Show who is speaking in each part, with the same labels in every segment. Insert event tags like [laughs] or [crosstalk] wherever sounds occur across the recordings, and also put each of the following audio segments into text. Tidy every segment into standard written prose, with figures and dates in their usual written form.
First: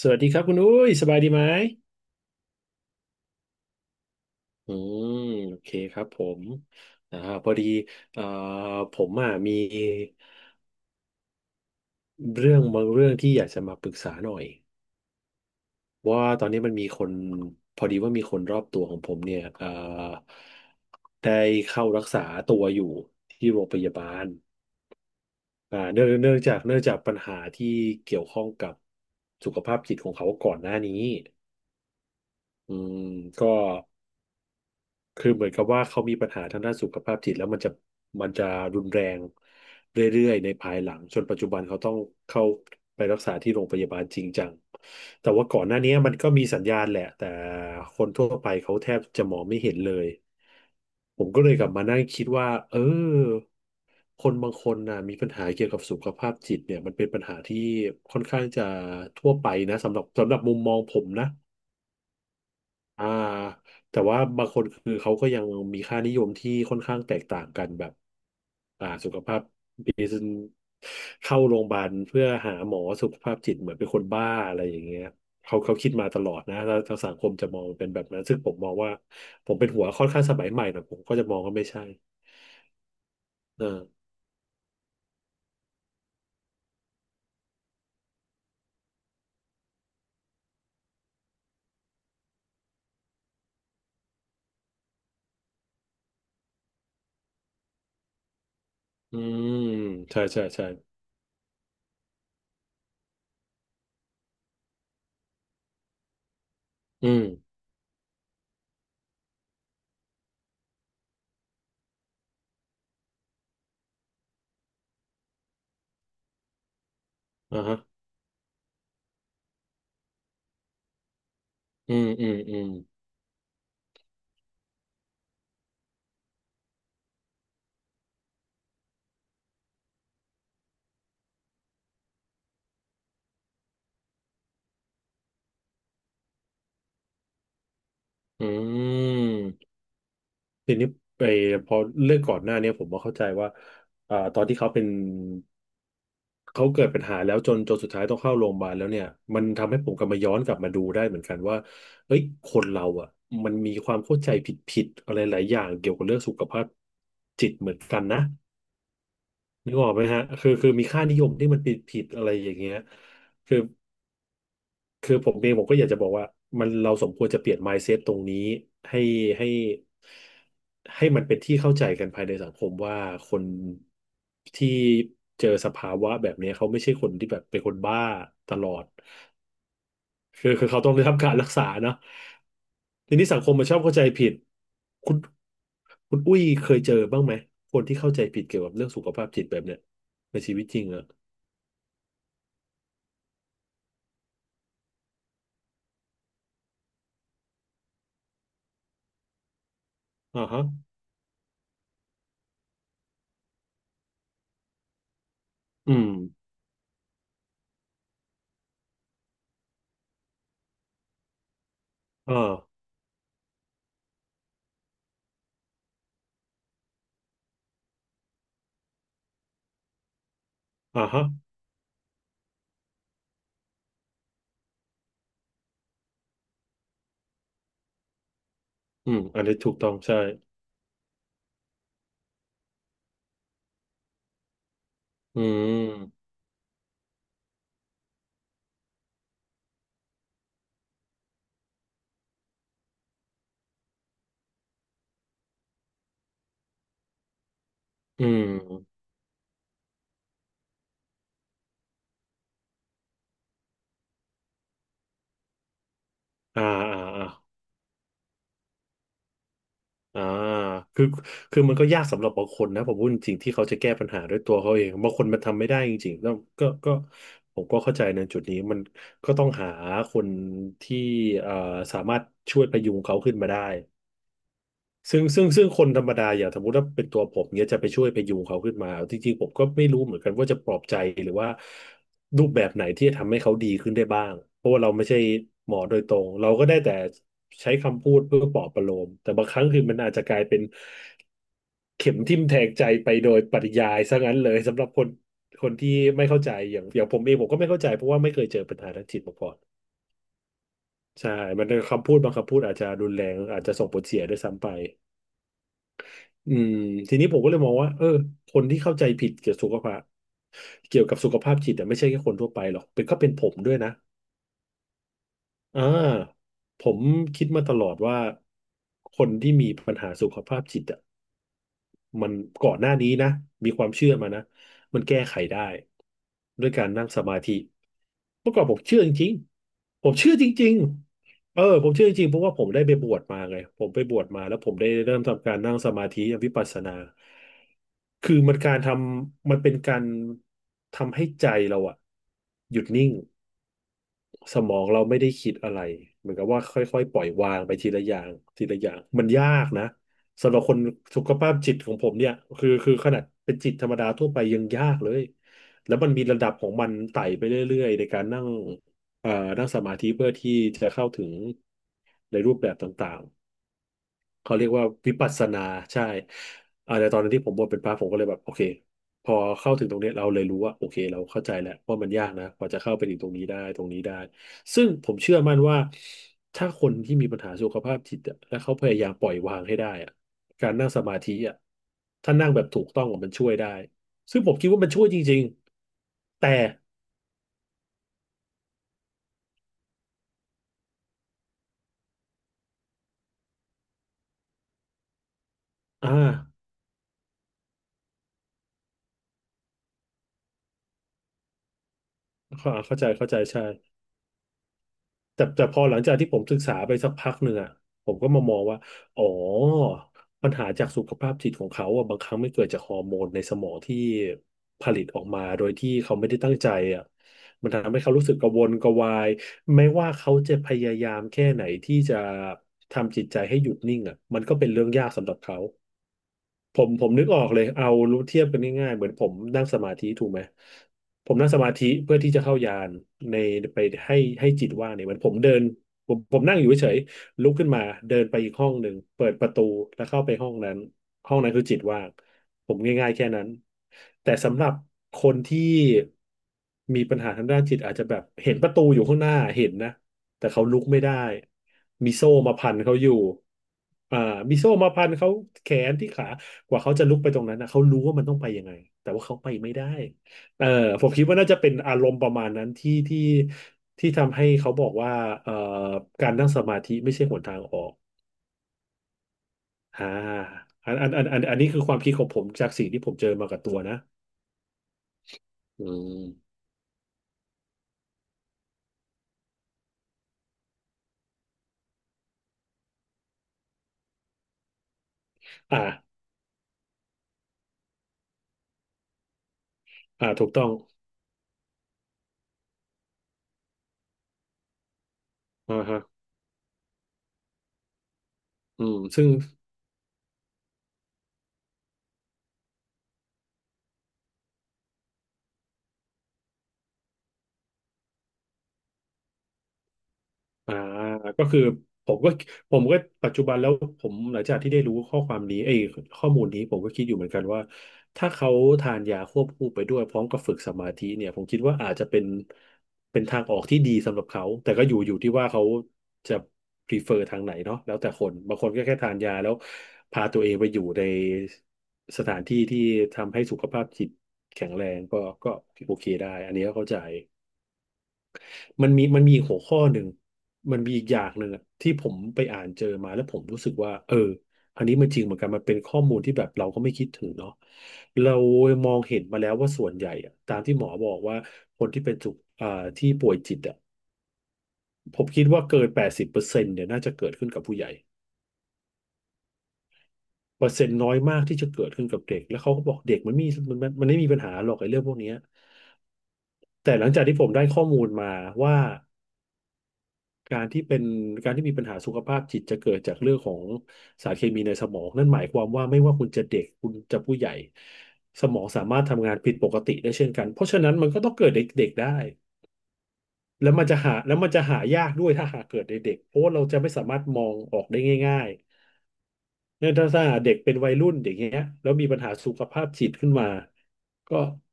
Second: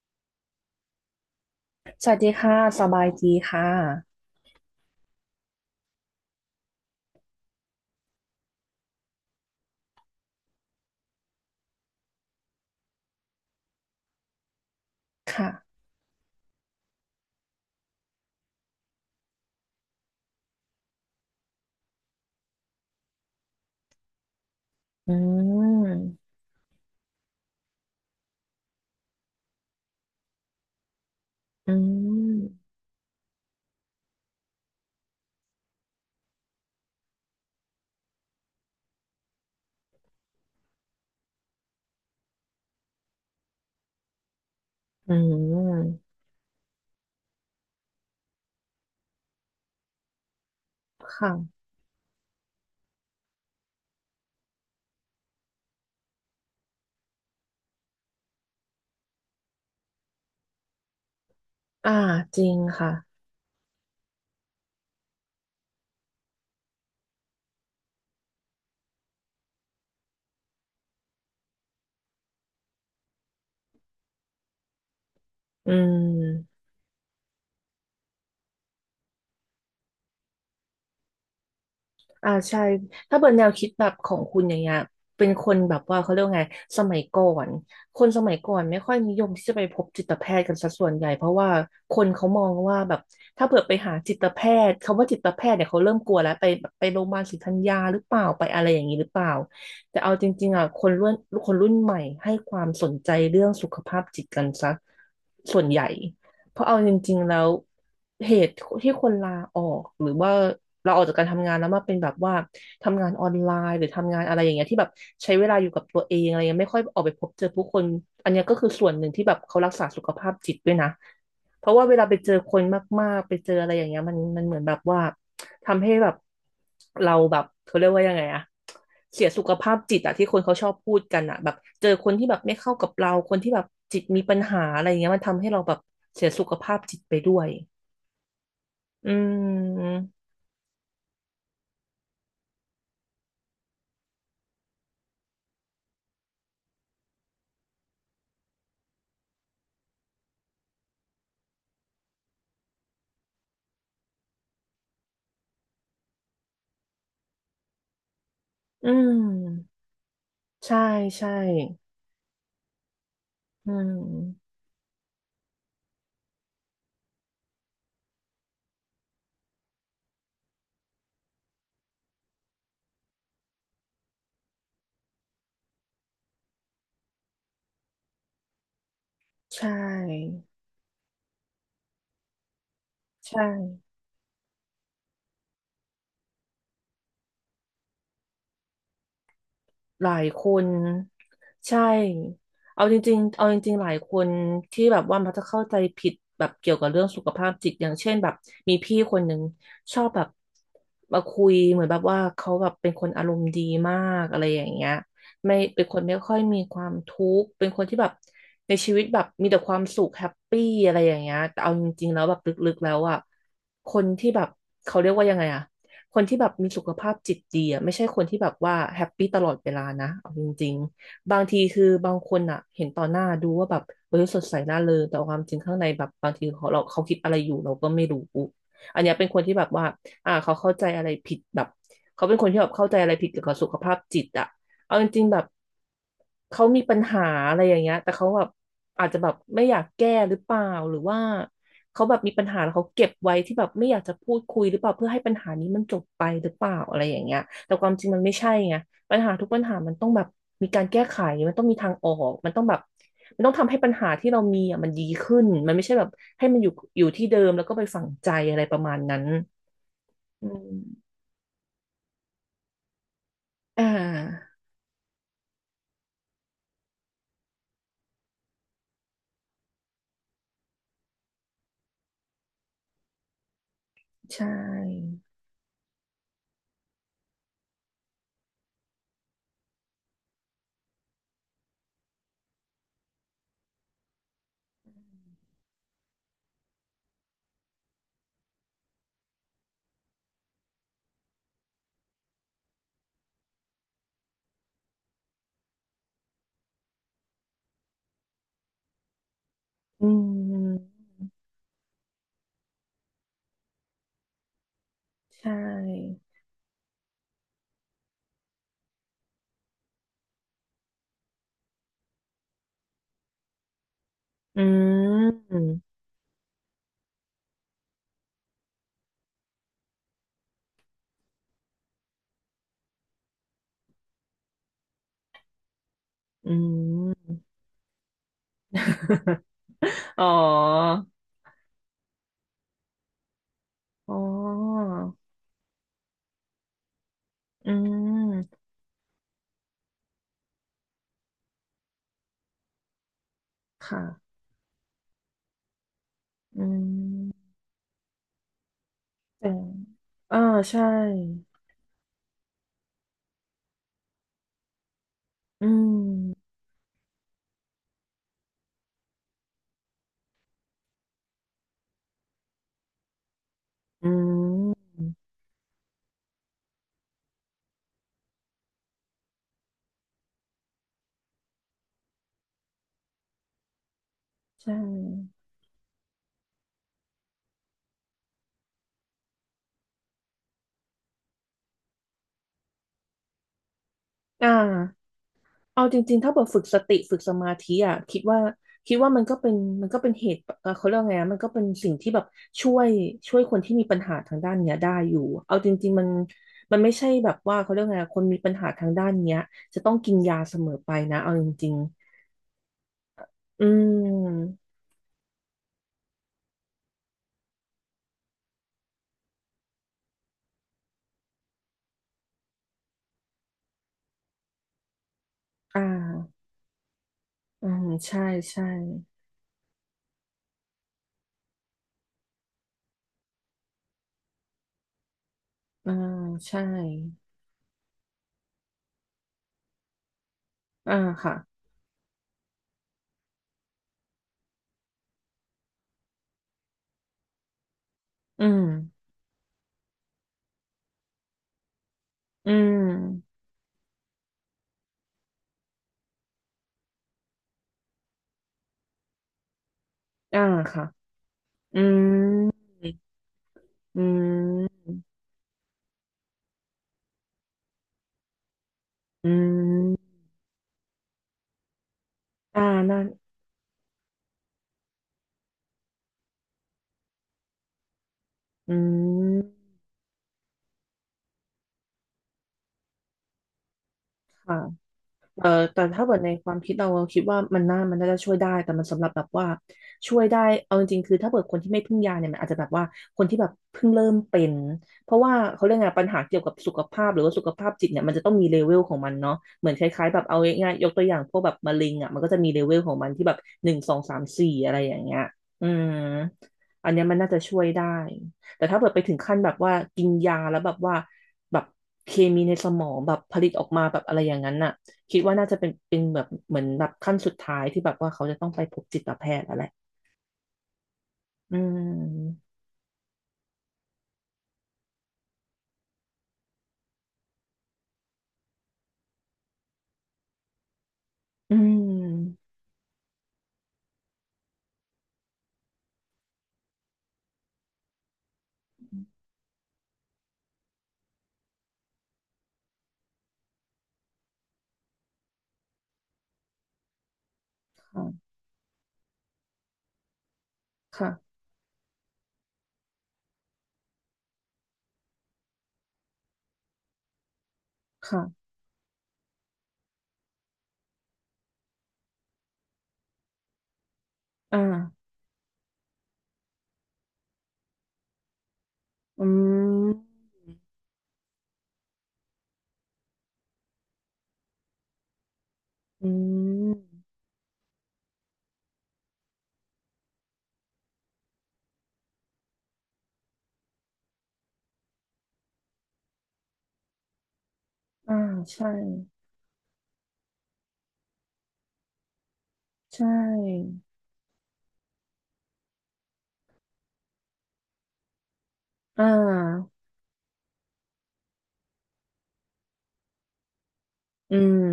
Speaker 1: สวัสดีครับคุณอุ้ยสบายดีไหม
Speaker 2: สวัสดีค่ะสบายดีค่ะ
Speaker 1: อืมโอเคครับผมอ่าพอดีเอ่อผมอ่ะมีเรื่องบางเรื่องที่อยากจะมาปรึกษาหน่อย
Speaker 2: ค่ะ
Speaker 1: ว่าตอนนี้มันมีคนพอดีว่ามีคนรอบตัวของผมเนี่ยได้เข้ารักษาตัวอยู่ที่โรงพยาบาล
Speaker 2: อื
Speaker 1: อ่าเนื่อง
Speaker 2: ม
Speaker 1: เนื่องจากเนื่องจากปัญหาที่เกี่ยวข้องกับสุขภาพจิตของเขาก่อนหน้านี้
Speaker 2: อืม
Speaker 1: อืมก็ คือเหมือนกับว่าเขามีปัญหาทางด้านสุขภาพจิตแล้วมันจะรุนแรงเรื่อยๆในภายหลังจนปัจจุบันเขาต้องเข้าไปรักษาที่โรงพยาบาลจริงจัง
Speaker 2: อื
Speaker 1: แต่ว่าก่อนหน้านี้
Speaker 2: ม
Speaker 1: มันก็มีสัญญาณแหละแต่คนทั่วไปเขาแทบจะมองไม่เห็นเลยผมก็เลย
Speaker 2: ค่ะ
Speaker 1: กลับมานั่งคิดว่าเออคนบางคนนะมีปัญหาเกี่ยวกับสุขภาพจิตเนี่ยมันเป็นปัญหาที่ค่อนข้างจะทั่วไปนะสำหรับมุมมองผมนะ
Speaker 2: อ่าจริงค่ะ
Speaker 1: อ่าแต่ว่าบางคนคือเขาก็ยังมีค่านิยมที่ค่อนข้างแตกต่างกันแบบสุขภาพดีเข้าโรงพยาบาลเพื่อหาหมอสุขภาพจิตเหมือนเป็นคนบ้าอะไรอย่างเงี้ยเขา
Speaker 2: อื
Speaker 1: เขาคิดมาตลอดนะ
Speaker 2: ม
Speaker 1: แล้วทางสังคมจะมองเป็นแบบนั้นซึ่งผมมองว่าผมเป็นหัวค่อนข้างสมัยใหม่หน่อยผมก็จะมองว่าไม่ใช่
Speaker 2: อ่าใช่ถ้าเปิดแนวคิด
Speaker 1: อ่า
Speaker 2: แบบของคุณอย่างเงี้ยเป็นคนแบบว่าเขาเรียกว่าไงสมัยก่อนคนสมัยก่อนไม่ค่อยนิยมที่จะไปพบจิตแพทย์กันสัดส่วนใหญ่เพราะว่าคนเขามองว่าแบบถ้าเผื่อไปหาจิตแพทย์คำว่าจิตแพทย์เนี่ยเขาเริ่มกลัวแล้วไปโรงพยาบาลศรีธัญญาหรือเปล่าไปอะไรอย่างนี้หรือเป
Speaker 1: อื
Speaker 2: ล่า
Speaker 1: ม
Speaker 2: แต่เอา
Speaker 1: ใช่
Speaker 2: จ
Speaker 1: ใช่
Speaker 2: ริงๆอ่ะ
Speaker 1: ใช่
Speaker 2: คนรุ่นใหม่ให้ความสนใจเรื่องสุขภาพจิตกันซะส่วนใหญ่ เพราะเอาจ
Speaker 1: อื
Speaker 2: ริง
Speaker 1: ม
Speaker 2: ๆแล้วเหตุที่คนลาออกหรือว่าเราออกจากการทำงานแล้วมาเป็นแบบว่าทำงานออนไลน์หรือทำงานอะไรอย่างเงี้ยที่แบบใช้เวลาอยู่กับตัวเองอะไรเงี้ยไม่ค่อยออกไปพบเจอ
Speaker 1: อ่า
Speaker 2: ผู้ค
Speaker 1: ฮะ
Speaker 2: นอันเนี้ยก็คือส่วนหนึ่งที่แบบเขารักษาสุขภาพจิตด้วยนะเพราะว่า
Speaker 1: อื
Speaker 2: เวลา
Speaker 1: ม
Speaker 2: ไป
Speaker 1: อื
Speaker 2: เจอ
Speaker 1: ม
Speaker 2: ค
Speaker 1: อื
Speaker 2: น
Speaker 1: ม
Speaker 2: มากๆไปเจออะไรอย่างเงี้ยมันเหมือนแบบว่า ทำให้แบบเราแบบเขาเรียกว่ายังไงอะเสียสุขภาพจิตอะที่คนเขาชอบพูดกันอะแบบเจอคนที่แบบไม่เข้ากับเราคนที่แบบจิตมีปัญหาอะไรอย่างเงี้ยมันทำให้เราแบบเสียสุขภาพจิตไปด้วย
Speaker 1: อื
Speaker 2: อื
Speaker 1: ม
Speaker 2: ม
Speaker 1: ทีนี้ไปพอเรื่องก่อนหน้าเนี้ยผมก็เข้าใจว่าอ่าตอนที่เขาเป็นเขาเกิดปัญหาแล้วจนสุดท้ายต้องเข้าโรงพยาบาลแล้วเนี่ยมันทำให้ผมกลับมาย้อนกลับมาดูได้เหมือนกันว่าเฮ้ยคนเราอ่ะมันมีความเข้าใจผิดๆอะไรหลายอย่างเกี่ยวกับเรื่องสุขภาพจิตเหมือนกันนะ
Speaker 2: อื
Speaker 1: นึ
Speaker 2: ม
Speaker 1: กออกไหมฮะคือ
Speaker 2: ใช่
Speaker 1: มีค่านิย
Speaker 2: ใช่
Speaker 1: มที่มันผิดๆอะไรอย่างเงี้ยคือ
Speaker 2: อืม
Speaker 1: คือผมเองผมก็อยากจะบอกว่ามันเราสมควรจะเปลี่ยน mindset ตรงนี้ให้ให้ให้มันเป็นที่เข้าใจกันภายในสังคมว่าคนที่เจอสภาวะแบบนี้เขาไม่ใช่คนที่แบบเป็นคนบ้าตลอด
Speaker 2: ใช่
Speaker 1: คือเขาต้องได้รับการรักษาเนาะทีนี้สั
Speaker 2: ใช่
Speaker 1: งคมมันชอบเข้าใจผิดคุณคุณอุ้ยเคยเจอบ้างไหมคนที่เข้าใจผิดเกี่ยวกับเรื่องสุขภาพจิตแบบเนี้ย
Speaker 2: หลาย
Speaker 1: ใน
Speaker 2: ค
Speaker 1: ชีวิต
Speaker 2: น
Speaker 1: จริงอะ
Speaker 2: ใช่เอาจริงๆเอาจริงๆหลายคนที่แบบว่ามักจะเข้าใจผิดแบบเกี่ยวกับเรื่องสุขภาพจิตอย่างเช่นแบบมีพี่คนหนึ่งชอบแบบ
Speaker 1: อ่าฮะ
Speaker 2: มาคุยเหมือนแบบว่าเขาแบบเป็นคนอารมณ์ดีมากอะไรอย่างเงี้ยไม่เป็น
Speaker 1: อื
Speaker 2: คน
Speaker 1: ม
Speaker 2: ไม่ค่อยมีความทุกข์เป็นคนที่แบบในชีวิตแบบมีแต่ความสุขแฮปปี้อะไรอย่างเงี้ยแต่เอาจริงๆแล้วแบ
Speaker 1: อ่า
Speaker 2: บลึกๆแล้วอ่ะคนที่แบบเขาเรียกว่ายังไงอะ คนที่แบบมีสุขภาพจิตดีอะไม่ใช่คนที่แบบว่าแฮปปี้ตลอดเวลานะเอาจริง
Speaker 1: อ่าฮะ
Speaker 2: ๆบางทีคือบางคนอะเห็นต่อหน้าดูว่าแบบเออสดใสน่าเริงแต่ความจริงข้างในแบบบางทีเขาเราเขาคิดอะไรอยู่เราก็ไม่รู้อัน
Speaker 1: อื
Speaker 2: เนี้ย
Speaker 1: ม
Speaker 2: เป็นค
Speaker 1: อั
Speaker 2: น
Speaker 1: น
Speaker 2: ที่
Speaker 1: นี้
Speaker 2: แบบ
Speaker 1: ถูก
Speaker 2: ว่า
Speaker 1: ต้องใช่
Speaker 2: อ่าเขาเข้าใจอะไรผิดแบบเขาเป็นคนที่แบบเข้าใจอะไรผิดเกี่ยวกับสุขภาพจิตอะ เอาจริงๆแบ
Speaker 1: อื
Speaker 2: บ
Speaker 1: ม
Speaker 2: เขามีปัญหาอะไรอย่างเงี้ยแต่เขาแบบอาจจะแบบไม่อยากแก้หรือเปล่าหรือว่าเขาแบบมีปัญหาแล้วเขาเก็บไว้ที่แบบไม่อยากจะพูดคุยหรือเปล่าเพื่อให้ปัญหานี้มันจบไปหรือเปล่าอะไรอย่างเงี้ยแต่ความจริงมัน
Speaker 1: อื
Speaker 2: ไม่ใช่ไง
Speaker 1: ม
Speaker 2: ปัญหาทุกปัญหามันต้องแบบมีการแก้ไขมันต้องมีทางออกมันต้องแบบมันต้องทำให้ปัญหาที่เรามีอ่ะมันดีขึ้นมันไม่ใช่แบบให้มัน
Speaker 1: อ่า
Speaker 2: อยู่
Speaker 1: อ่า
Speaker 2: อยู่
Speaker 1: อ่า
Speaker 2: ที่เดิมแล้วก็ไปฝังใจอะไรประมาณนั้น
Speaker 1: อ่า
Speaker 2: อืม
Speaker 1: คือคือมันก็ยากสำหรับบางคนนะผมพูดจริงๆที่เขาจะ
Speaker 2: อ่
Speaker 1: แก้ปัญหาด้วย
Speaker 2: า
Speaker 1: ตัวเขาเองบางคนมันทำไม่ได้จริงๆแล้วก็ผมก็เข้าใจในจุดนี้มันก็ต้องหาคนที่เอ่อสามารถช่วยพยุงเขาขึ้นมาได้
Speaker 2: ใช่
Speaker 1: ซึ่งคนธรรมดาอย่างสมมติว่าเป็นตัวผมเนี่ยจะไปช่วยพยุงเขาขึ้นมาเอาจริงๆผมก็ไม่รู้เหมือนกันว่าจะปลอบใจหรือว่ารูปแบบไหนที่จะทำให้เขาดีขึ้นได้บ้างเพราะว่าเราไม่ใช่หมอโดยตรงเราก็ได้แต่ใช้คำพูดเพื่อปลอบประโลมแต่บางครั้งคือมันอาจจะกลายเป็นเข็มทิ่มแทงใจไปโดยปริยายซะงั้นเลยสำหรับคนที่ไม่เข้าใจอย่างผมเองผมก็ไม่เข้าใจเพราะว่าไม่เคยเจอปัญหาทางจิตมาก่อน
Speaker 2: อืม
Speaker 1: ใช่มันเป็นคำพูดบางคำพูดอาจจะรุนแรงอาจจะส่งผลเสียด้วยซ้ำไป
Speaker 2: ใช่
Speaker 1: อืมทีนี้ผมก็เลยมองว่าเออคนที่เข้าใจผิดเกี่ยวกับสุขภาพจิตอะไม่ใช่แค่คนทั่วไปหรอกเป็นก็เป็นผมด้วยนะ
Speaker 2: อื
Speaker 1: อ่า
Speaker 2: ม
Speaker 1: ผมคิดมาตลอดว่าคนที่มีปัญหาสุขภาพจิตอะ มันก่อนหน้านี้นะมีความเชื่อมานะมันแก้ไขได้
Speaker 2: อื
Speaker 1: ด้วยการนั่งส
Speaker 2: ม
Speaker 1: มาธิเมื่อก่อนผมเชื่อจริง
Speaker 2: [laughs]
Speaker 1: ๆผม
Speaker 2: อ๋อ
Speaker 1: เชื่อจริงๆเออผมเชื่อจริงๆเพราะว่าผมได้ไปบวชมาไงผมไป
Speaker 2: อ๋
Speaker 1: บ
Speaker 2: อ
Speaker 1: วชมาแล้วผมได้เริ่มทำการนั่งสมาธิวิปัสสนา
Speaker 2: อื
Speaker 1: คือ
Speaker 2: ม
Speaker 1: มันเป็นการทำให้ใจเราอะหยุดนิ่ง
Speaker 2: ค่ะ
Speaker 1: สมองเราไม่ได้คิดอะไรเหมือนกับว่า
Speaker 2: อื
Speaker 1: ค่อยๆปล่อย
Speaker 2: ม
Speaker 1: วางไปทีละอย่างทีละอย่างมันยา
Speaker 2: แต่
Speaker 1: กนะ
Speaker 2: เอ่า
Speaker 1: สำหรับคน
Speaker 2: ใช่
Speaker 1: สุขภาพจิตของผมเนี่ยคือขนาดเป็นจิตธรรมดาทั่วไปยังยากเลย
Speaker 2: อื
Speaker 1: แล้วมันมีระ
Speaker 2: ม
Speaker 1: ดับของมันไต่ไปเรื่อยๆในการนั่งเอ่อนั่งสมาธิเพื่อที่จะเข้าถึงในรูปแบบต่างๆ
Speaker 2: อื
Speaker 1: เขาเรียกว่า
Speaker 2: ม
Speaker 1: วิปัสสนาใช่ในตอนนั้นที่ผมบวชเป็นพระผมก็เลยแบบโอเคพอเข้าถึงตรงเนี้ยเราเลยรู้ว่าโอเคเราเข้าใจแล้วว่ามันยากนะกว่าจะเข้าไปถึงตรงนี้ได้
Speaker 2: ใช่
Speaker 1: ซึ่งผมเชื่อมั่นว่าถ้าคนที่มีปัญหาสุขภาพจิตอะและเขาพยายามปล่อยวางให้ได้อะการนั่งสมาธิอะถ้านั่งแบบถูกต้องอะมันช่วยได้ซึ่ง
Speaker 2: อ่า
Speaker 1: ผมคิดว่ามันช่วยจริง
Speaker 2: เอาจริงๆถ้า
Speaker 1: ๆ
Speaker 2: เกิด
Speaker 1: แต่
Speaker 2: ฝึกสติฝึกสมาธิอ่ะคิดว่ามันก็เป็นเหตุเขาเรียกว่าไงอะมันก็เป็นสิ่งที่แบบช่วยคนที่มีปัญหาทางด้านเนี้ยได้อยู่เอาจริงๆมัน
Speaker 1: อ่า
Speaker 2: มันไม่ใช่แบบว่าเขาเรียกว่าไงอะคนมีปัญหาทางด้านเนี้ยจะต้องกินยาเสมอไปนะเอาจริง
Speaker 1: เข้าใจเข้าใจ
Speaker 2: ๆ
Speaker 1: ใช่
Speaker 2: อืม
Speaker 1: แต่พอหลังจากที่ผมศึกษาไปสักพักหนึ่งอ่ะผมก็มามองว่าอ๋อปัญหาจากสุขภาพจิตของเขาอ่ะบางครั้งไม่เกิดจากฮอร์โมนในสมองที่ผลิตออกมาโดย
Speaker 2: อ่
Speaker 1: ที่เขาไม่ได้
Speaker 2: า
Speaker 1: ตั้งใจอ่ะ
Speaker 2: อื
Speaker 1: มัน
Speaker 2: ม
Speaker 1: ทำให้เขา
Speaker 2: ใช่
Speaker 1: รู้สึกกระว
Speaker 2: ใช่
Speaker 1: นกระวายไม่ว่าเขาจะพยายามแค่ไหนที่จะทำจิตใจให้หยุดนิ่งอ่ะมันก็เป็นเรื่องยากสำหรับเขา
Speaker 2: อ่าใช่
Speaker 1: ผมนึกออกเลยเอารู้เทียบกันง่ายๆเหมือนผมนั่งสมาธิถูกไหม
Speaker 2: อ่า
Speaker 1: ผ
Speaker 2: ค่ะ
Speaker 1: มนั่งสมาธิเพื่อที่จะเข้ายานในไปให้จิตว่างเนี่ยเหมือนผมเดินผมนั่งอยู่เฉยๆลุกขึ้นมาเดินไป
Speaker 2: อื
Speaker 1: อีก
Speaker 2: ม
Speaker 1: ห้องหนึ่งเปิดประตูแล้วเข้าไปห้องนั้นห้องนั้นคือจิตว่าง
Speaker 2: อื
Speaker 1: ผม
Speaker 2: ม
Speaker 1: ง่ายๆแค่นั้นแต่สำหรับคนที่มีปัญหาทางด้านจิตอาจจะแบบเห็นประตูอยู่ข้างหน้าเห็นนะ
Speaker 2: อ่า
Speaker 1: แต่เขาลุ
Speaker 2: ค่ะ
Speaker 1: กไม่ได้
Speaker 2: อื
Speaker 1: มีโซ่มา
Speaker 2: ม
Speaker 1: พันเขาอยู่
Speaker 2: อื
Speaker 1: อ่ามีโซ่มา
Speaker 2: ม
Speaker 1: พันเขาแขนที่ขา กว่าเขาจะลุกไปตรงนั้นนะเขารู้ว่ามันต้องไปยังไงแต่ว่า
Speaker 2: อื
Speaker 1: เขาไปไม่ได้
Speaker 2: ม
Speaker 1: เออผมคิดว่าน่าจะเป็นอารมณ์ประมาณ
Speaker 2: อ่า
Speaker 1: นั้นที่
Speaker 2: น่น
Speaker 1: ที่ที่ทำให้เขาบอกว่าเอ่อการนั่งสมาธิไม่ใช่หนทางออก
Speaker 2: อืม
Speaker 1: อ่าอันนี้คือความคิดของผมจากสิ่งที่ผมเจอมากับตัวนะ
Speaker 2: ค่ะ เอ่อ
Speaker 1: อื
Speaker 2: แต่ถ้าเกิดในความ
Speaker 1: ม
Speaker 2: คิดเราเราคิดว่ามันน่าจะช่วยได้แต่มันสำหรับแบบว่าช่วยได้เอาจริงๆคือถ้าเกิดคนที่ไม่พึ่งยาเนี่ยมันอาจจะแบบว่าคนที่แบบเพิ่งเริ่มเป็นเพราะว่าเขาเรีย
Speaker 1: อ่า
Speaker 2: กไงปัญหาเกี่ยวกับสุขภาพหรือว่าสุขภาพจิตเนี่ยมันจะต้องมีเลเวลของมันเนาะเหมือนคล้ายๆแบบ
Speaker 1: อ่า
Speaker 2: เอา
Speaker 1: ถูกต้อง
Speaker 2: ง่ายๆยกตัวอย่างพวกแบบมะเร็งอ่ะมันก็จะมีเลเวลของมันที่แบบหนึ่งสองสามสี่อะไรอย่างเงี้ยอื
Speaker 1: อ่า
Speaker 2: ม
Speaker 1: ฮะ
Speaker 2: อันเนี้ยมันน่าจะช่วยได้แต่ถ้า
Speaker 1: อื
Speaker 2: เกิด
Speaker 1: ม
Speaker 2: ไปถึง
Speaker 1: ซึ่ง
Speaker 2: ขั้นแบบว่ากินยาแล้วแบบว่าแบบเคมีในสมองแบบผลิตออกมาแบบอะไรอย่างนั้นน่ะ คิดว่าน่าจะเป็นแบบเหมือนแบบขั้นสุดท้ายที่แบบว่าเขาจะต้องไปพบจิตแพทย์แล้วแหละ
Speaker 1: อ่าก็
Speaker 2: อื
Speaker 1: คือผมก็
Speaker 2: ม
Speaker 1: ผมก็ปัจจุบันแล้วผมหลังจากที่ได้รู้ข้อความนี้ไอ้ยข้อมูลนี้ผมก็คิดอยู่เหมือนกันว่าถ้าเขาทานยาควบคู่ไปด้วยพร้อมกับฝึกสมาธิเนี่ยผม
Speaker 2: อื
Speaker 1: คิดว่าอาจจะเป็น
Speaker 2: ม
Speaker 1: เป็นทางออกที่ดีสำหรับเขาแต่ก็อยู่ที่ว่าเขาจะ prefer ทางไหนเนาะแล้วแต่คนบางคนก็แค่ทานยาแล้วพาตัวเองไปอยู่ในสถานที่ที่ทำให้สุขภาพจิตแข็งแรงก็โอเคได้อันนี้ก็เข้าใจ
Speaker 2: ค่ะ
Speaker 1: มันมีอีกหัวข้อหนึ่งมันมีอีกอย่าง
Speaker 2: ค่ะ
Speaker 1: หนึ่งอะที่ผมไปอ่านเจอมาแล้วผมรู้สึกว่าเอออันนี้มันจริงเหมือนกันมันเป็นข้อมูลที่แบบเราก็ไม่คิดถึงเนาะเรา
Speaker 2: ค่ะ
Speaker 1: มองเห็นมาแล้วว่าส่วนใหญ่อะตามที่หมอบอกว่าคนที่เป็นจุกอ่าที่ป่วยจิตอะ
Speaker 2: อ่า
Speaker 1: ผมคิดว่าเกิน80%เนี่ยน่าจะเกิดขึ้นกับผู้ใหญ่
Speaker 2: อืม
Speaker 1: เปอร์เซ็นต์น้อยมากที่จะเกิดขึ้นกับเด็กแล้วเขาก็บอกเด็กมันไม่มีปัญหาหรอกไอ้เรื่องพวกเนี้ย
Speaker 2: อืม
Speaker 1: แต่หลังจากที่ผมได้ข้อมูลมาว่า การที่เป็นการที่มีปัญหาสุขภาพจิตจะเกิดจากเรื่องของสารเคมีในสมองนั่นหมายความว่าไม่ว่าคุณจะเด็กคุณจะผู้ใหญ่
Speaker 2: อ่า
Speaker 1: สมอ
Speaker 2: ใช่
Speaker 1: งสามารถทำงานผิดปกติได้เช่นกันเพราะฉะนั้นมันก็ต้องเกิดเด็กๆได้
Speaker 2: ใช่
Speaker 1: แล้วมันจะหายากด้วยถ้าหากเกิดในเด็กเพราะว่าเราจะไม่สามารถมองออกได้ง่าย
Speaker 2: อ่า
Speaker 1: ๆเนี่ยถ้าเด็กเป็นวัยรุ่นอย่างเงี้ยแล้วมีปัญหาสุขภาพจิตขึ้นมา
Speaker 2: อื
Speaker 1: ก็
Speaker 2: ม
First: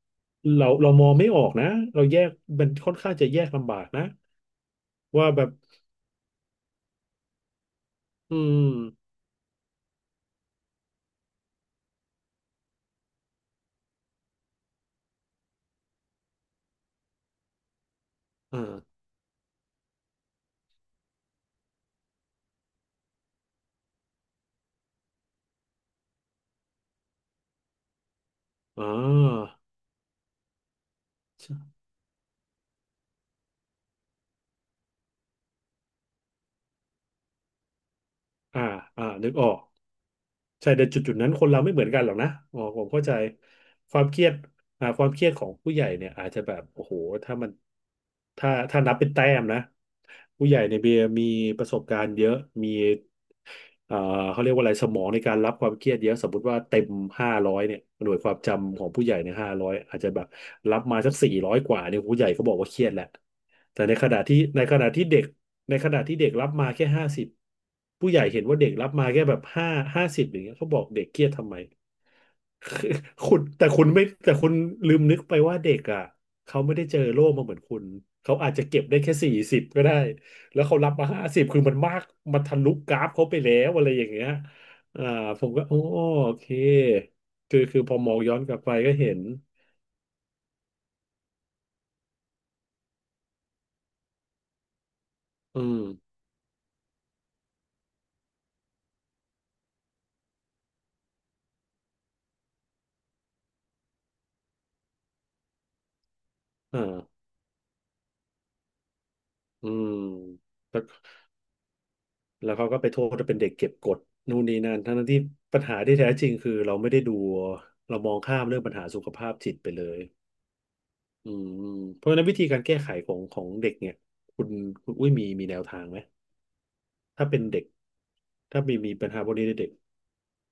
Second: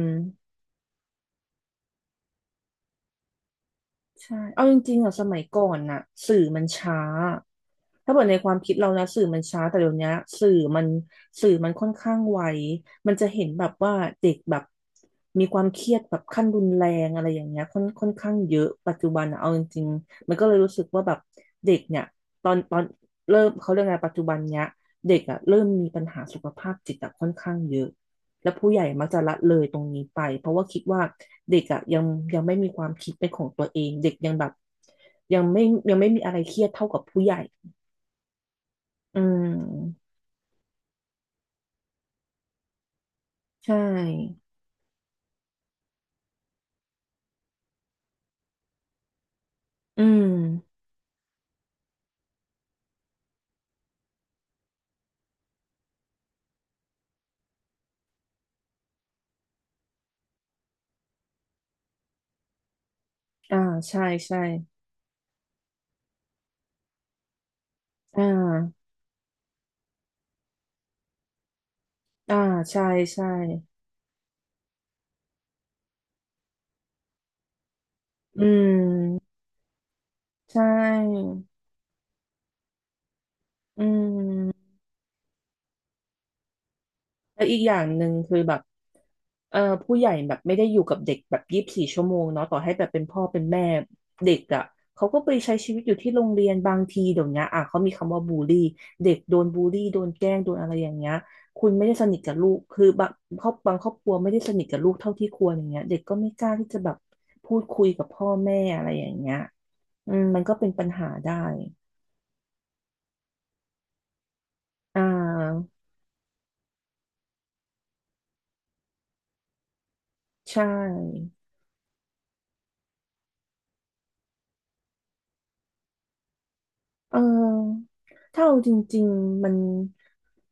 Speaker 1: เรามองไม่ออกนะเราแยกมันค่อนข้างจะแยกลำบากนะ
Speaker 2: ใช่เอาจริงๆอ่ะส
Speaker 1: ว่า
Speaker 2: มัย
Speaker 1: แบบ
Speaker 2: ก่อนน่ะสื่อมันช้าถ้าเกิดใน
Speaker 1: อื
Speaker 2: ความ
Speaker 1: ม
Speaker 2: คิดเรานะสื่อมันช้าแต่เดี๋ยวนี้สื่อมันสื่อมันค่อนข้างไวมันจะเห็นแบบว่าเด็กแบบมีความเครียดแบบขั้นรุนแรงอะไรอย่างเงี้ยค่อนข้างเย
Speaker 1: อ่
Speaker 2: อะ
Speaker 1: า
Speaker 2: ปัจจุบันอะเอาจริงๆมันก็เลยรู้สึกว่าแบบเด็กเนี่ยตอนเริ่มเขาเรียกไงปัจจุบันเนี้ยเด็กอ่ะเริ่มมีปัญหาสุขภาพจิตอะค่อนข้างเยอะ และผู้ให
Speaker 1: อ่
Speaker 2: ญ่มักจะละ
Speaker 1: า
Speaker 2: เลยตรงนี้ไปเพราะว่าคิดว่าเด็ก
Speaker 1: ใช่
Speaker 2: อ่ะยังไม่มีความคิดเป็นของตัวเองเด็กยังแบบยังไม่ยังไม่มีอะไรเครียดเท่ากับผู้ใหญ่
Speaker 1: อ่าอ่า
Speaker 2: อื
Speaker 1: นึกออก
Speaker 2: ม
Speaker 1: ใช่แต่จุดนั้นคนเราไม่เหมือนกันหรอกนะอ๋อผมเข้าใจ
Speaker 2: ใช
Speaker 1: ความเครียด
Speaker 2: ่
Speaker 1: ความเครียดของผู้ใหญ่เนี่ยอาจจะแบบโอ้โหถ้ามันถ้านับเป็นแต้มนะ
Speaker 2: อืม
Speaker 1: ผู้ใหญ่ในเบียร์มีประสบการณ์เยอะมีเอ่อเขาเรียกว่าอะไรสมองในการรับความเครียดเยอะสมมติว่าเต็มห้าร้อยเนี่ยหน่วยความจำของผู้ใหญ่ในห้าร้อยอาจจะแบบรับมาสัก400กว่าเนี่ยผู้ใหญ่เขาบอกว่าเครียดแหละ
Speaker 2: อ่า
Speaker 1: แต่ใน
Speaker 2: ใช่
Speaker 1: ขณะที่
Speaker 2: ใช่
Speaker 1: ในขณะที่เด็กในขณะที่เด็กรับมาแค่ห้าสิบ ผู้ให
Speaker 2: อ่
Speaker 1: ญ่เห็นว่าเด็ก
Speaker 2: า
Speaker 1: รับมาแค่แบบห้าสิบอย่างเงี้ยเขาบอกเด็กเครียดทำไม
Speaker 2: อ่า
Speaker 1: คือ
Speaker 2: ใช่
Speaker 1: [laughs]
Speaker 2: ใช่
Speaker 1: คุณแต่คุณลืมนึกไปว่าเด็กอ่ะเขาไม่ได้เจอโลกมาเหมือนคุณเขา
Speaker 2: อื
Speaker 1: อาจจะเก็บได้แค่สี่
Speaker 2: ม
Speaker 1: สิบก็ได้แล้
Speaker 2: ใช่
Speaker 1: วเขารับมาห้าสิบคือมันมากมันทะลุกราฟเขาไปแล้ว
Speaker 2: อื
Speaker 1: อะไรอย่างเงี้ย
Speaker 2: ม
Speaker 1: อ่าผมก็โอ้โอเค
Speaker 2: แล้วอี
Speaker 1: คื
Speaker 2: ก
Speaker 1: อ
Speaker 2: อย่าง
Speaker 1: พอ
Speaker 2: หนึ่
Speaker 1: ม
Speaker 2: ง
Speaker 1: องย้อ
Speaker 2: คือ
Speaker 1: นก
Speaker 2: แบ
Speaker 1: ลับ
Speaker 2: บ
Speaker 1: ไปก็เห็น
Speaker 2: เอ่อผู้ใหญ่แบบไม่ได้อยู่กับเด็กแบบ24 ชั่วโมงเนาะต่อให้แบบเป็นพ่อเป็นแม่เด็กอ่ะเขาก็ไปใช้
Speaker 1: อื
Speaker 2: ชีวิตอยู่ที่
Speaker 1: ม
Speaker 2: โรงเรียนบางทีเดี๋ยวนี้อ่ะเขามีคำว่าบูลลี่เด็กโดนบูลลี่โดนแกล้งโดนอะไรอย่างเงี้ยคุณไม่ได้สนิทกับลูกคือบางครอบครัวไม่ได้สนิทกับลูกเท่าที่ควรอย่างเงี้ยเด็กก็ไม่กล้าที่
Speaker 1: อ
Speaker 2: จะแบบ
Speaker 1: ่า
Speaker 2: พูดคุยกับพ่อแม่อะไรอย่างเงี้ย
Speaker 1: อืม
Speaker 2: อืมมันก็เป็น
Speaker 1: แล้ว
Speaker 2: ปัญหาได้
Speaker 1: แล้วเขาก็ไปโทษว่าเป็นเด็กเก็บกดนู่นนี่นั่น
Speaker 2: อ่
Speaker 1: ทั้งๆที่ปัญ
Speaker 2: า
Speaker 1: หาที่แท้จริงคือเราไม่ได้ดูเรามองข้ามเรื่องปัญหาสุขภาพจิตไปเลย
Speaker 2: ใช่
Speaker 1: อืมเพราะฉะนั้นวิธีการแก้ไขของเด็กเนี่ยคุณคุณอุ้ยมีแนวทางไหม
Speaker 2: เ
Speaker 1: ถ้าเป็นเด็ก
Speaker 2: ออถ้าเอา
Speaker 1: ถ้า
Speaker 2: จ
Speaker 1: มี
Speaker 2: ริง
Speaker 1: ปัญหาพวก
Speaker 2: ๆ
Speaker 1: นี้
Speaker 2: มั
Speaker 1: ใน
Speaker 2: น
Speaker 1: เด็ก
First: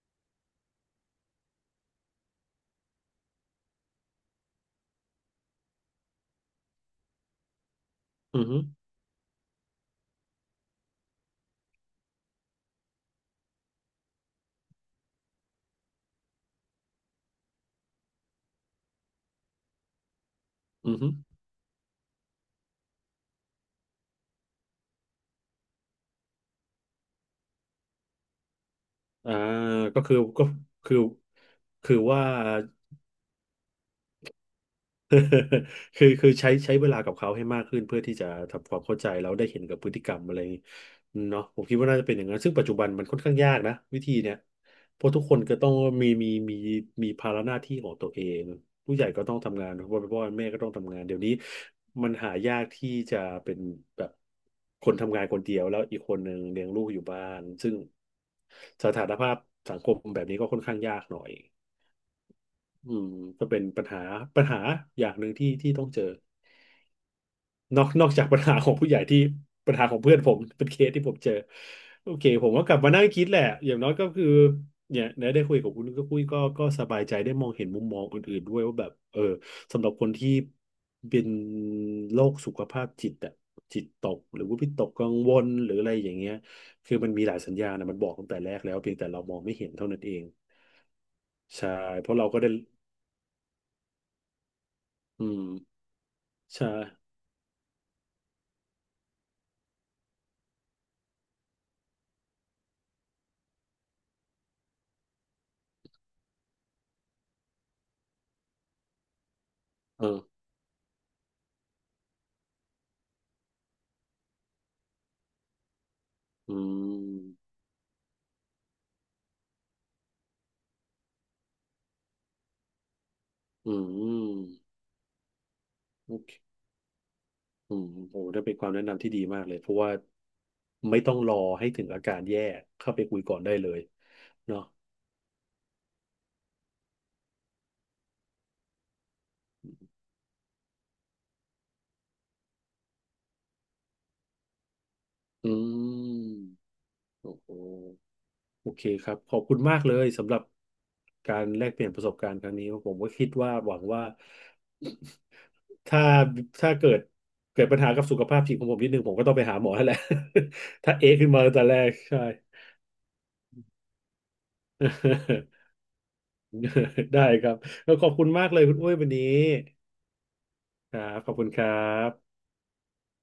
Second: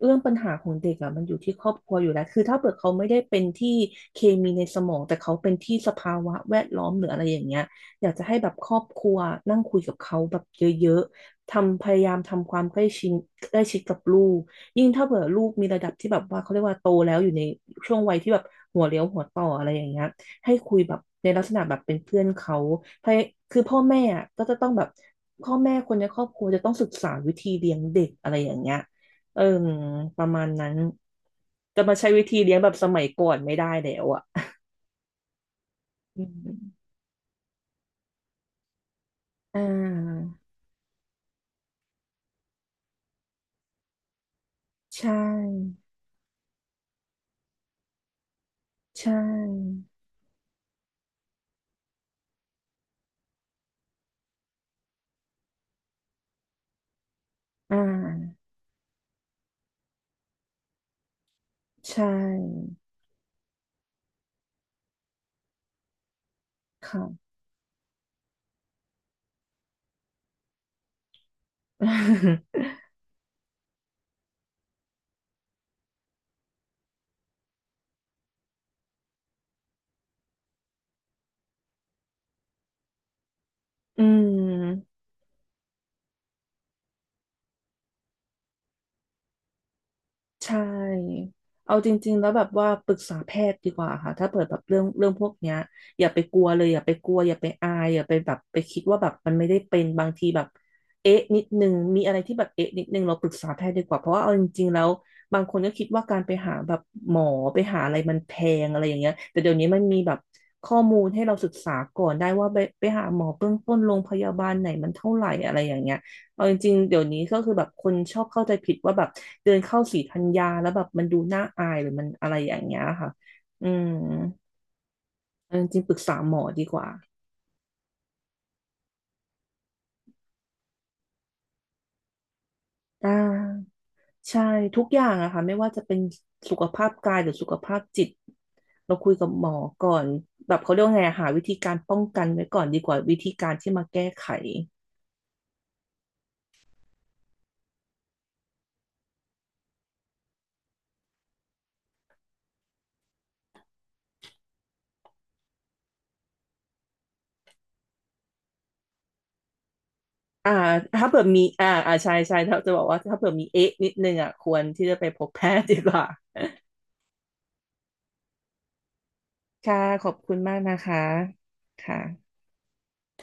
Speaker 2: เรื่องปัญหาของเด็กอ่ะมันอยู่ที่ครอบครัวอยู่แล้วคือถ้าเกิดเขาไม่ได้เป็นที่เคมีในสมองแต่เขาเป็นที่สภาวะแวดล้อมหรืออะไรอย่างเงี้ยอยากจะให้
Speaker 1: อือ
Speaker 2: แบบ
Speaker 1: ฮึ
Speaker 2: ครอบครัวนั่งคุยกับเขาแบบเยอะๆทำพยายามทำความใกล้ชิดใกล้ชิดกับลูกยิ่งถ้าเกิดลูกมีระดับที่แบบว่าเขาเรียกว่าโตแล้วอยู่ในช่วงวัยที่แบบหัวเลี้ยวหัวต่ออะไรอย่างเงี้ย ให้คุยแบ
Speaker 1: อือ
Speaker 2: บ
Speaker 1: ฮึ
Speaker 2: ในลักษณะแบบเป็นเพื่อนเขาพยคือพ่อแม่อะก็จะต้องแบบพ่อแม่คนในครอบครัวจะต้องศึกษาวิธีเลี้ยงเด็กอะไรอย่างเงี้ย
Speaker 1: อ่า
Speaker 2: เออ
Speaker 1: ก็คือ
Speaker 2: ประมา
Speaker 1: ก็
Speaker 2: ณนั้น
Speaker 1: คือ
Speaker 2: จะ
Speaker 1: คื
Speaker 2: มา
Speaker 1: อ
Speaker 2: ใช้
Speaker 1: ว่า
Speaker 2: วิธีเลี้ยงแบบสมัยก่อนไม่ได้แล้วอ่ะ
Speaker 1: [laughs] คือ
Speaker 2: อื
Speaker 1: คือใช้เว
Speaker 2: ม
Speaker 1: ลากับเขาให้มากขึ้นเพื่อที่จะทำความเข้าใจแล้วได้
Speaker 2: อ่
Speaker 1: เห็นกับพฤติกรรม
Speaker 2: า
Speaker 1: อะไรอย่างงี้เนาะผมคิดว่าน่าจะเป็นอย่างนั้นซึ่งปัจจุบันมันค่อนข้างยากนะวิธีเนี้ยเพ
Speaker 2: ใช
Speaker 1: ราะทุกคนก็ต้อง
Speaker 2: ่
Speaker 1: มีมีภาระหน้าที่ของตัวเองผู้ใหญ่
Speaker 2: ใช่
Speaker 1: ก็ต้องทำงานพ่อแม่ก็ต้องทำงานเดี๋ยวนี้มันหายากที่จะเป็นแบบคนทำงานคนเดียวแล้วอีกคนหนึ่งเลี้ยงลูกอยู่บ้านซึ่
Speaker 2: อ่
Speaker 1: ง
Speaker 2: า
Speaker 1: สถานภาพสังคมแบบนี้ก็ค่อนข้างยากหน่อย
Speaker 2: ใช่
Speaker 1: อืมก็เป็นปัญหาปัญหาอย่างหนึ่งที่ที่ต้องเจอ
Speaker 2: ค่ะ
Speaker 1: นอกจากปัญหาของผู้ใหญ่ที่ปัญหาของเพื่อนผมเป็นเคสที่ผมเจอโอเคผมก็กลับมานั่งคิดแหละอย่างน้อยก็คือเนี่ยได้คุยกับคุณก็คุยก็สบายใจได้มองเห็นมุมมองอื่นๆด้วยว่าแบบเออสำหรับคนที่เป็นโรคสุขภาพจิตอะจิต
Speaker 2: [laughs] อื
Speaker 1: ตกหรือว่า
Speaker 2: ม
Speaker 1: วิตกกังวลหรืออะไรอย่างเงี้ยคือมันมีหลายสัญญาณนะมันบอกตั้งแต่แรกแล้วเพียงแต่เรามองไม่เห็นเท่านั้นเอง
Speaker 2: ใช่
Speaker 1: ใช่
Speaker 2: เอาจ
Speaker 1: เพ
Speaker 2: ริง
Speaker 1: ราะ
Speaker 2: ๆ
Speaker 1: เรา
Speaker 2: แล้ว
Speaker 1: ก็
Speaker 2: แบบ
Speaker 1: ได้
Speaker 2: ว่าปรึกษาแพทย์ดีกว่าค่ะถ้าเปิดแบบเรื่องพ
Speaker 1: อื
Speaker 2: วก
Speaker 1: ม
Speaker 2: เนี้ยอย่าไปกลัวเล
Speaker 1: ใช่
Speaker 2: ยอย่าไปกลัวอย่าไปอายอย่าไปแบบไปคิดว่าแบบมันไม่ได้เป็นบางทีแบบเอ๊ะนิดนึงมีอะไรที่แบบเอ๊ะนิดนึงเราปรึกษาแพทย์ดีกว่าเพราะว่าเอาจริงๆแล้วบางคนก็คิดว่าการไปหาแบบหมอไปหาอะไรมันแพงอะไรอย่างเงี้ยแต่เดี๋ยวนี้มันมี
Speaker 1: เอ
Speaker 2: แบ
Speaker 1: อ
Speaker 2: บข้อมูลให้เราศึกษาก่อนได้ว่าไปหาหมอเบื้องต้นโรงพยาบาลไหนมันเท่าไหร่อะไรอย่างเงี้ย เอาจ
Speaker 1: อื
Speaker 2: ริงๆ เดี๋ยวนี้ก็คื
Speaker 1: ม
Speaker 2: อแบบคนชอบเข้าใจผิดว่าแบบเดินเข้าศรีธัญญาแล้วแบบมันดูน่าอายหรือมันอะไรอย่างเงี้ยค่ะ อื
Speaker 1: อื
Speaker 2: ม
Speaker 1: ม
Speaker 2: เอาจริงๆปรึก
Speaker 1: โอ
Speaker 2: ษาห
Speaker 1: เค
Speaker 2: มอดีกว่า
Speaker 1: อืมโอ้ได้เป็นความแนะนำที่ดีมากเลยเพราะว่าไม่ต้องรอให้ถึงอาการแย่เข้าไป
Speaker 2: อ่
Speaker 1: คุยก่อนได้เล
Speaker 2: า
Speaker 1: ย
Speaker 2: ใช่
Speaker 1: เนาะ
Speaker 2: ทุกอย่างอะค่ะไม่ว่าจะเป็นสุขภาพกายหรือสุขภาพจิตเราคุยกับหมอก่อนแบบเขาเรียกว่าไงอะหาวิธีการป้องกันไว้ก่อนดีกว่าวิธีการที่มาแก้ไข
Speaker 1: อืมโอ้โหโอเคครับขอบคุณมากเลยสำหรับการแลกเปลี่ยนประสบการณ์ครั้งนี้ผมก็คิดว่าหวังว่า [coughs] ถ้าถ้าเกิดเกิดปัญหากับสุขภาพจิตของผมนิดนึงผมก็ต้องไปหาหมอแล้วแหละ
Speaker 2: อ่า
Speaker 1: [laughs] ถ้า
Speaker 2: ถ้า
Speaker 1: เอะ
Speaker 2: เผื่อ
Speaker 1: ขึ้นมา
Speaker 2: มี
Speaker 1: ตั้งแต่
Speaker 2: อ่า
Speaker 1: แรก
Speaker 2: อ่าใช่
Speaker 1: ใช่
Speaker 2: ใช่ถ้าจะบอกว่าถ้าเผื่อมีเอ๊ะนิดนึงอ่ะควรที่จะไปพบแพทย์ดีกว่า
Speaker 1: [laughs] ได้ครับแล้วขอบคุณมากเลยคุณอุ้ยวันนี้
Speaker 2: ค่ะขอบคุณมากนะ
Speaker 1: ค
Speaker 2: คะ
Speaker 1: รับขอบคุณครั
Speaker 2: ค่ะ
Speaker 1: บ